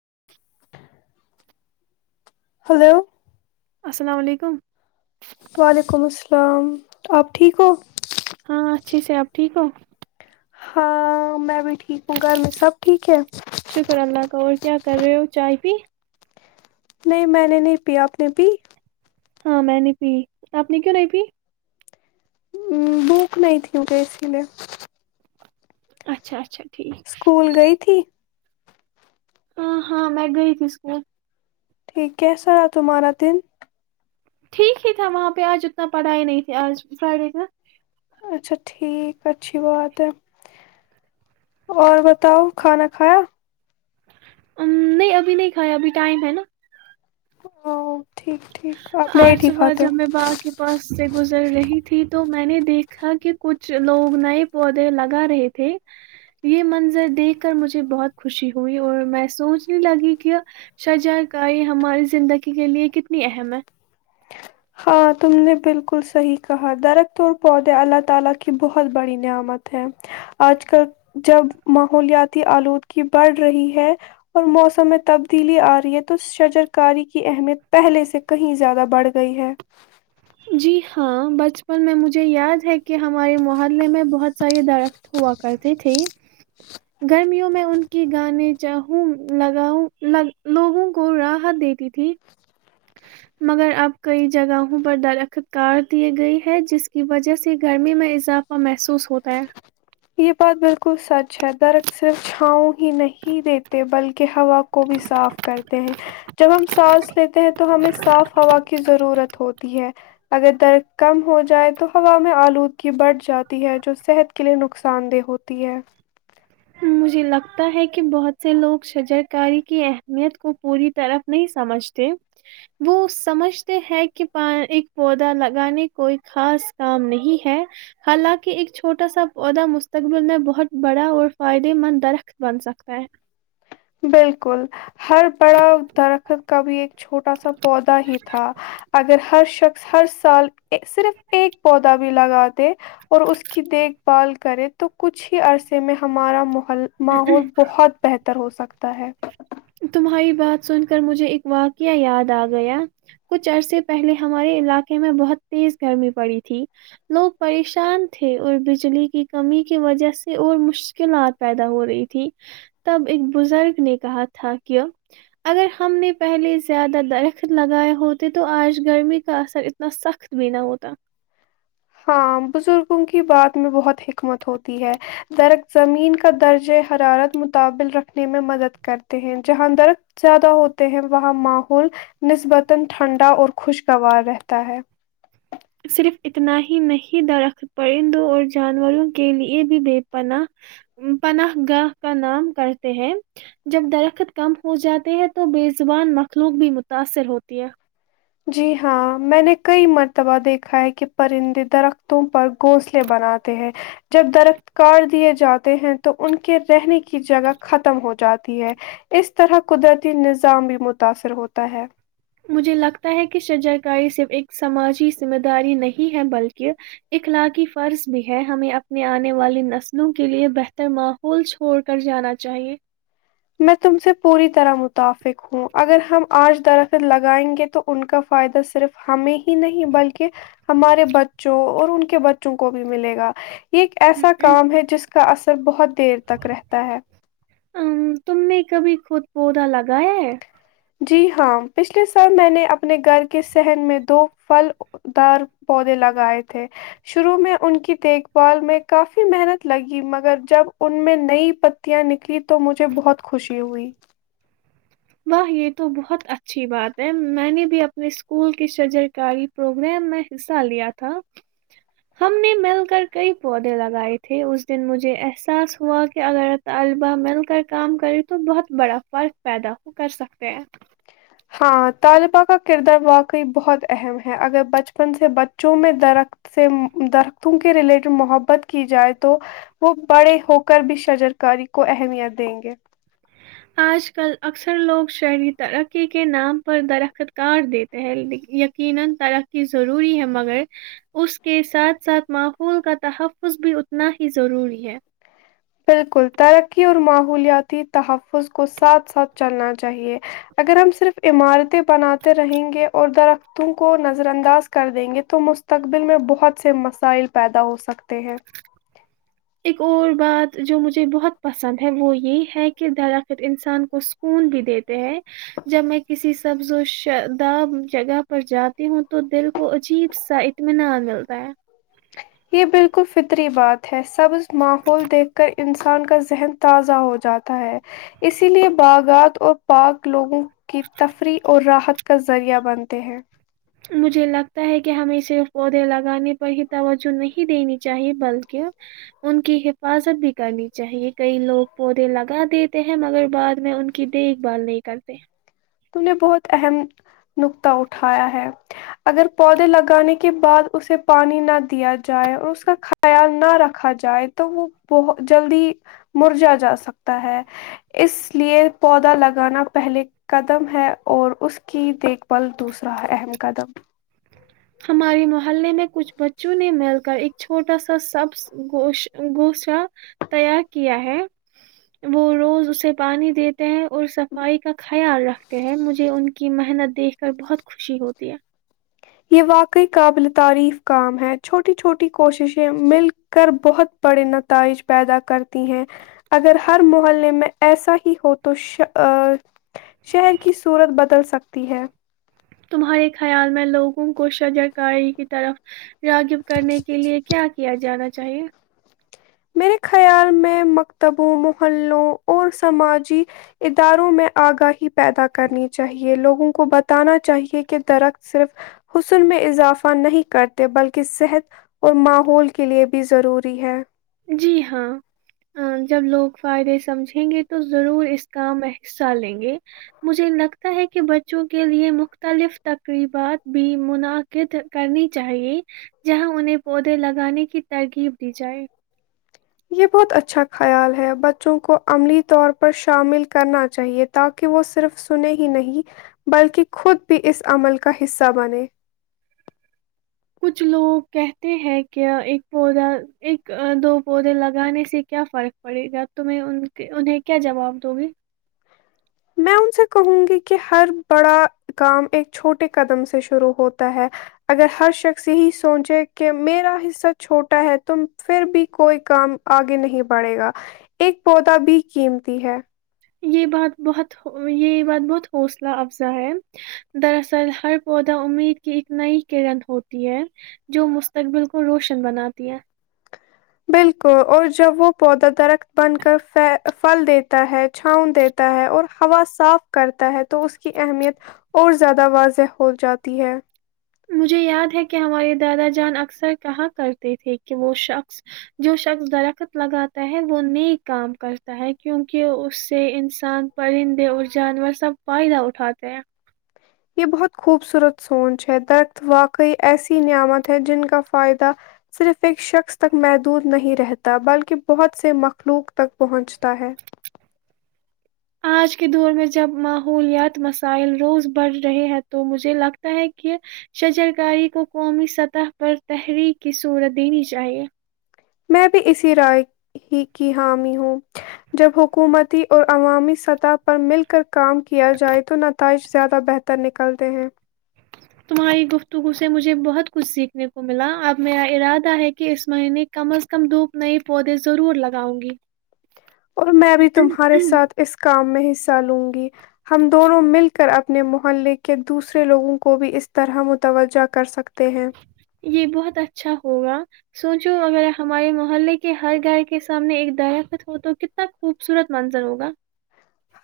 [inaudible] hello السلام علیکم وعلیکم السلام شلام آپ ٹھیک ہو [unintelligible] ہاں اچھے سے آپ ٹھیک ہو ہاں میں بھی ٹھیک ہوں گھر میں سب ٹھیک ہے شکر اللہ کا اور کیا کر رہے ہو چائے پی نہیں میں نے نہیں پیا آپ نے پی ہاں میں نہیں پی آپ نے کیوں نہیں پی ا بھوک نہیں تھی مے اسی لیے اچھا اچھا ٹھیک اسکول گئی تھی ہاں ہاں میں گئی تھی اسکول ٹھیک کیسا ہے تمہارا دن ٹھیک ہی تھا وہاں پہ آج اتنا پڑھائی نہیں تھی آج فرائیڈے کا اچھا ٹھیک اچھی بات ہے اور بتاؤ کھانا کھایا نہیں ابھی نہیں کھایا ابھی ٹائم ہے نا [inaudible] ٹھیک آپ آج لیٹ ہی صبح کھاتے ہو جب میں با کے پاس سے گزر رہی تھی تو میں نے دیکھا کہ کچھ لوگ نئے پودے لگا رہے تھے یہ منظر دیکھ کر مجھے بہت خوشی ہوئی اور میں سوچنے لگی کہ شجا گاری ہماری زندگی کے لیے کت کتنی اہم ہے ہاں تم نے بالکل صحیح کہا درخت اور پودے اللہ تعالی کی بہت بڑی نعمت ہے اج کل جب ماحولیاتی الودگی بڑھ رہی ہے اور موسم تبدیلی ارہی ہے تو شجرکاری کی اہمیت پہلے سے کہیں زیادہ بڑھ گئی ہے جی ہاں بچپن میں مجھے یاد ہے کہ ہمارے محلے میں بہت سارے درخت ہوا کرتے تھے گرمیوں میں ان کی گانے چاہوں لگاؤں ل لوگوں کو راحت دیتی تھی مگر اب کئی جگہوں پر درخت کار دیے گئے ہیں جس کی وجہ سے گرمی میں اضافہ محسوس ہوتا ہے یہ بات بالکل سچ ہے درخت صرف چھاؤں ہی نہیں دیتے بلکہ ہوا کو بھی صاف کرتے ہیں جب ہم سانس لیتے ہیں تو ہمیں صاف ہوا کی ضرورت ہوتی ہے اگر درد کم ہو جائے تو ہوا میں آلودگی بڑھ جاتی ہے جو صحت کے لیے نقص نقصان دہ ہوتی ہے مجھے لگتا ہے کہ بہت سے لوگ شجر کاری کی اہمیت کو پوری طرف نہیں سمجھتے وہ سمجھتے ہیں کہ ایک پودا لگانے کوئی خاص کام نہیں ہے حالانکہ ایک چھوٹا سا پودا مستقبل میں بہت بڑا اور فائدے مند درخت بن سکتا ہے بالکل ہر بڑا درخت کا بھی ایک چھوٹا سا پودا ہی تھا اگر ہر شخص ہر سال صرف ایک پودا بھی لگاتے اور اس کی دیکھ پال کرے تو کچھ ہی عرصے میں ہمارا مح ہے ماحول بہت بہتر ہو سکتا لتا ہے تمہاری بات سن کر مجھے ایک واقعہ یاد آ گیا کچھ عرصے پہلے ہمارے علاقے میں بہت تیز گرمی پڑی تھی لوگ پریشان تھے اور بجلی کی کمی کی وجہ سے اور مشکلات پیدا ہو رہی تھی تب ایک بزرگ نے کہا تھا کہ اگر ہم نے پہلے زیادہ درخت لگائے ہوتے تو آج گرمی کا اثر اتنا سخت بھی نہ ہوتا [inaudible] صرف اتنا ہی نہیں درخت پرندوں اور جانوروں کے لیے بھی بے پناہ پناہ گاہ کا نام کرتے ہیں جب درخت کم ہو جاتے ہیں تو بےزبان مخلوق بھی متاثر ہوتی ہے جی ہاں میں نے کئی مرتبہ دیکھا ہے کہ پرندے درختوں پر گھونسلے بناتے ہیں جب درخت کاٹ دیے جاتے ہیں تو ان کے رہنے کی جگہ ختم ہو جاتی ہے اس طرح قدرتی نظام بھی متاثر ہوتا ہے مجھے لگتا ہے کہ شجا کاری صرف ایک سماجی ذمہ داری نہیں ہے بلکہ اخلاقی فرض بھی ہے ہمیں اپنے آنے والی نسلوں کے لیے بہتر ماحول چھوڑ کر جانا چاہیے میں تم سے پوری طرح متفق ہوں اگر ہم آج درخت لگائیں گے تو ان کا فائدہ صرف ہمیں ہی نہیں بلکہ ہمارے بچوں اور ان کے بچوں کو بھی ملے گا یہ ایک ایسا کام ہے جس کا اثر بہت دیر تک رہتا ہے ام، تم نے کبھی خود پودا لگایا جی ہاں پچھلے سال میں نے اپنے گھر کے سحن میں دو پھل دار پودے لگائے تھے شروع میں ان کی دیکھ بھال میں کافی محنت لگی مگر جب ان میں نئی پتیاں نکلی تو مجھے بہت خوشی ہوئی واہ یہ تو بہت اچھی بات ہے میں نے بھی اپنے اسکول کے شجرکاری پروگرام میں حصہ لیا تھا ہم نے مل کر کئی پودے لگائے تھے اس دن مجھے احساس ہوا کہ اگر طالبہ مل کر کام کرے تو بہت بڑا فرق پیدا کر سکتے ہیں ہاں طالبہ کا کردار واقعی بہت اہم ہے اگر بچپن سے بچوں میں درخت سے درختوں کے ریلیٹڈ محبت کی جائے تو وہ بڑے ہوک بھی شجرکاری کو اہمیت دیں گے [inaudible] بالکل ترقی اور ماحولیاتی تحفظ کو ساتھ ساتھ چلنا چاہیے اگر ہم صرف عمارتیں بناتے رہیں گے اور درختوں کو نظر انداز کر دیں گے تو مستقبل میں بہت سے مسائل پیدا ہو سکتے ہیں ایک اور بات جو مجھے بہت پسند ہے وہ یہی ہے کہ درخت انسان کو سکون بھی دیتے ہے جب میں کسی سبز و شداب جگہ پر جاتی ہوں تو دل وہ عجیب سحت میںین ملتا ہے ری بات ہے سبز ماحول دیکھ کر انسان کا ذہن تازہ ہو جاتا ہے اسی لیے باغات اور پاک لوگوں کی تفریح اور راحت کا ذریعہ بنتے ہیں مجھے لگتا ہے کہ ہمیں صرف پودے لگانے پر ہی توجہ نہیں دینی چاہیے بلکہ ان کی حفاظت بھی کرنی چاہیے کئی لوگ پودے لگا دیتے ہیں مگر بعد میں ان کی دیکھ بھال نہیں کرتے تو نے بہت اہم نکطہ اٹھایا ہے اگر پودے لگانے کے بعد اسے پانی نہ دیا جائے اور اس کا خیال نہ رکھا جائے تو وہ بہت جلدی مرجا جا سکتا ہے اس لیے پودا لگانا پہلے قدم ہے اور اس کی دیکھ بھال دوسرا اہم قدم ہمارے محلے میں کچھ بچوں نے مل کر ایک چھوٹا سا سب گوش گوشا تیار کیا ہے وہ روز اسے پانی دیتے ہیں اور صفائی کا خیال رکھتے ہیں مجھے ان کی محنت دیکھ کر بہت خوشی ہوتی ہے یہ واقعی قابل تعریف کام ہے چھوٹی چھوٹی کوششیں مل کر بہت بڑے نتائج پیدا کرتی ہیں اگر ہر محلے میں ایسا ہی ہو تو شہر کی صورت بدل سکتی ہے تمہارے خیال میں لوگوں کو شجر کاری کی طرف راگب کرنے کے لیے کیا کیا جانا چاہیے میرے خیال میں مکتبوں محلوں اور سماجی اداروں میں آگاہی پیدا کرنی چاہیے لوگوں کو بتانا چاہیے کہ درخت صرف حسن میں اضافہ نہیں کرتے بلکہ صحت اور ماحول کے لیے بھی ضروری ہے جی ہاں جب لوگ فائدے سمجھیں گے تو ضرور اس کا میں حصہ لیں گے مجھے نق ہے کہ بچوں کے لیے مختلف تقریبات بھی منعقد کرنی چاہیے جہاں انہیں پودے لگانے کی ترغیب دی جائے یہ بہت اچھا خیال ہے بچوں کو عملی طور پر شامل کرنا چاہیے تاکہ وہ صرف سنے ہی نہیں، بلکہ خود بھی اس عمل کا حصہ بنے کچھ لوگ کہتے ہیں کیا ایک پودا ایک دو پودے لگانے سے کیا فرق پڑے گا تم ان کے انہیں کیا جواب د گی میں ان سے کہوں گی کہ ہر بڑا کام ایک چھوٹے قدم سے شروع ہوتا ہے اگر ہر شخص یہی سوچے کہ میرا حصہ چھوٹا ہے تم پھر بھی کوئی کام آگے نہیں بڑھے گا ایک پودا بھی قیمتی ہے یہ بات بہت یہ بات بہت حوصلہ افزا ہے دراصل ہر پودا امید کی ایک نئی کرن ہوتی ہے جو مستقبل کو روشن بناتی ہے بالکل اور جب وہ پودا درخت بن کر پھل دیتا ہے چھاؤں دیتا ہے اور ہوا صاف کرتا ہے تو اس کی اہمیت اور زیادہ واضح ہو جاتی ہے مجھے یاد ہے کہ ہمارے دادا جان اکثر کہا کرتے تھے کہ وہ شخص جو شخص درخت لگاتا ہے وہ ن کام کرتا ہے کیونکہ اس سے انسان پرندے اور جانور سب فائدہ اٹھاتے ہیں یہ بہت خوبصورت سوچ ہے درخت واقعی ایسی نعمت ہے جن کا فائدہ صرف ایک شخص تک محدود نہیں رہتا بلکہ بہت سے مخلوق تک پہنچتا ہے آج کے دور میں جب ماحولیاتی مسائل روز بڑھ رہے ہیں تو مجھے لگتا ہے کہ شجرکاری کو قومی سطح پر تحریک کی صورت دینی چاہیئے میں بھی اسی رائے ہی کی حامی ہوں جب حکومتی اور عوامی سطح پر مل کر کام کیا جائے تو نتائج زیادہ بہتر نکل نکلتے ہیں تمہاری گفتگو سے مجھے بہت کچھ سیکھنے کو ملا اب میرا ارادہ ہے کہ اس مہینے کم از کم دھوپ نئے پودے ضرور لگاؤ گی اور میں بھی تمہارے ساتھ اس کام میں ہی لوں گی ہم دونوں مل کر اپنے محلے کے دوسرے لوگوں کو بھی اس طرح متوجہ کر سکتے ہیں یہ بہت اچھا ہوگا سوچو اگر ہمارے محلے کے ہر گھر کے سامنے ایک درخت ہو تو کتنا خوبصورت منظر ہوگا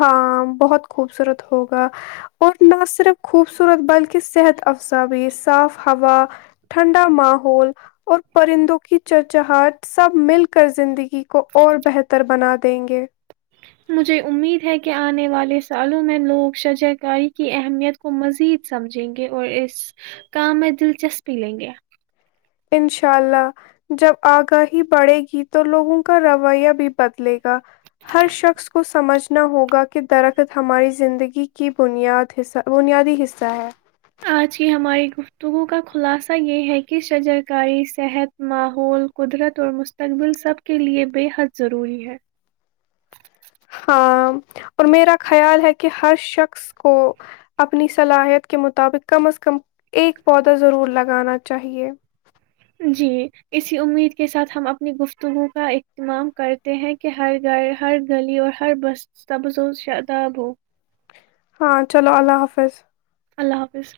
ہاں بہت خوبصورت ہوگا اور نہ صرف خوبصورت بلکہ صحت افزا بھی صاف ہوا ٹھنڈا ماحول اور پرندوں کی چچہاٹ سب مل کر زندگی کو اور بہتر بنا دیں گے [inaudible] انشاء اللہ جب آگاہی بڑھے گی تو لوگوں کا رویہ بھی بدلے گا ہر شخص کو سمجھنا ہوگا کہ درخت ہماری زندگی کی بنیاد حصہ بنیادی حصہ ہے آج ہی ہماری گفتگو کا خلاصہ یہ ہے کہ شجرکاری صحت ماحول قدرت اور مستقبل سب کے لئے بے حد ضروری ہے ہ اور میرا خیال ہے کہ ہر شخص کو اپنی صلاحیت کے مطابق کم از کم ایک پودا ضرور لگانا چاہیے جی اسی امید کے ساتھ ہم اپنی گفتگو کا اہتمام کرتے ہیں کہ ہر گھر ہر گلی اور ہر بس تبز و شداب ہو ہاں چلو اللہ حافظ اللہ حافظ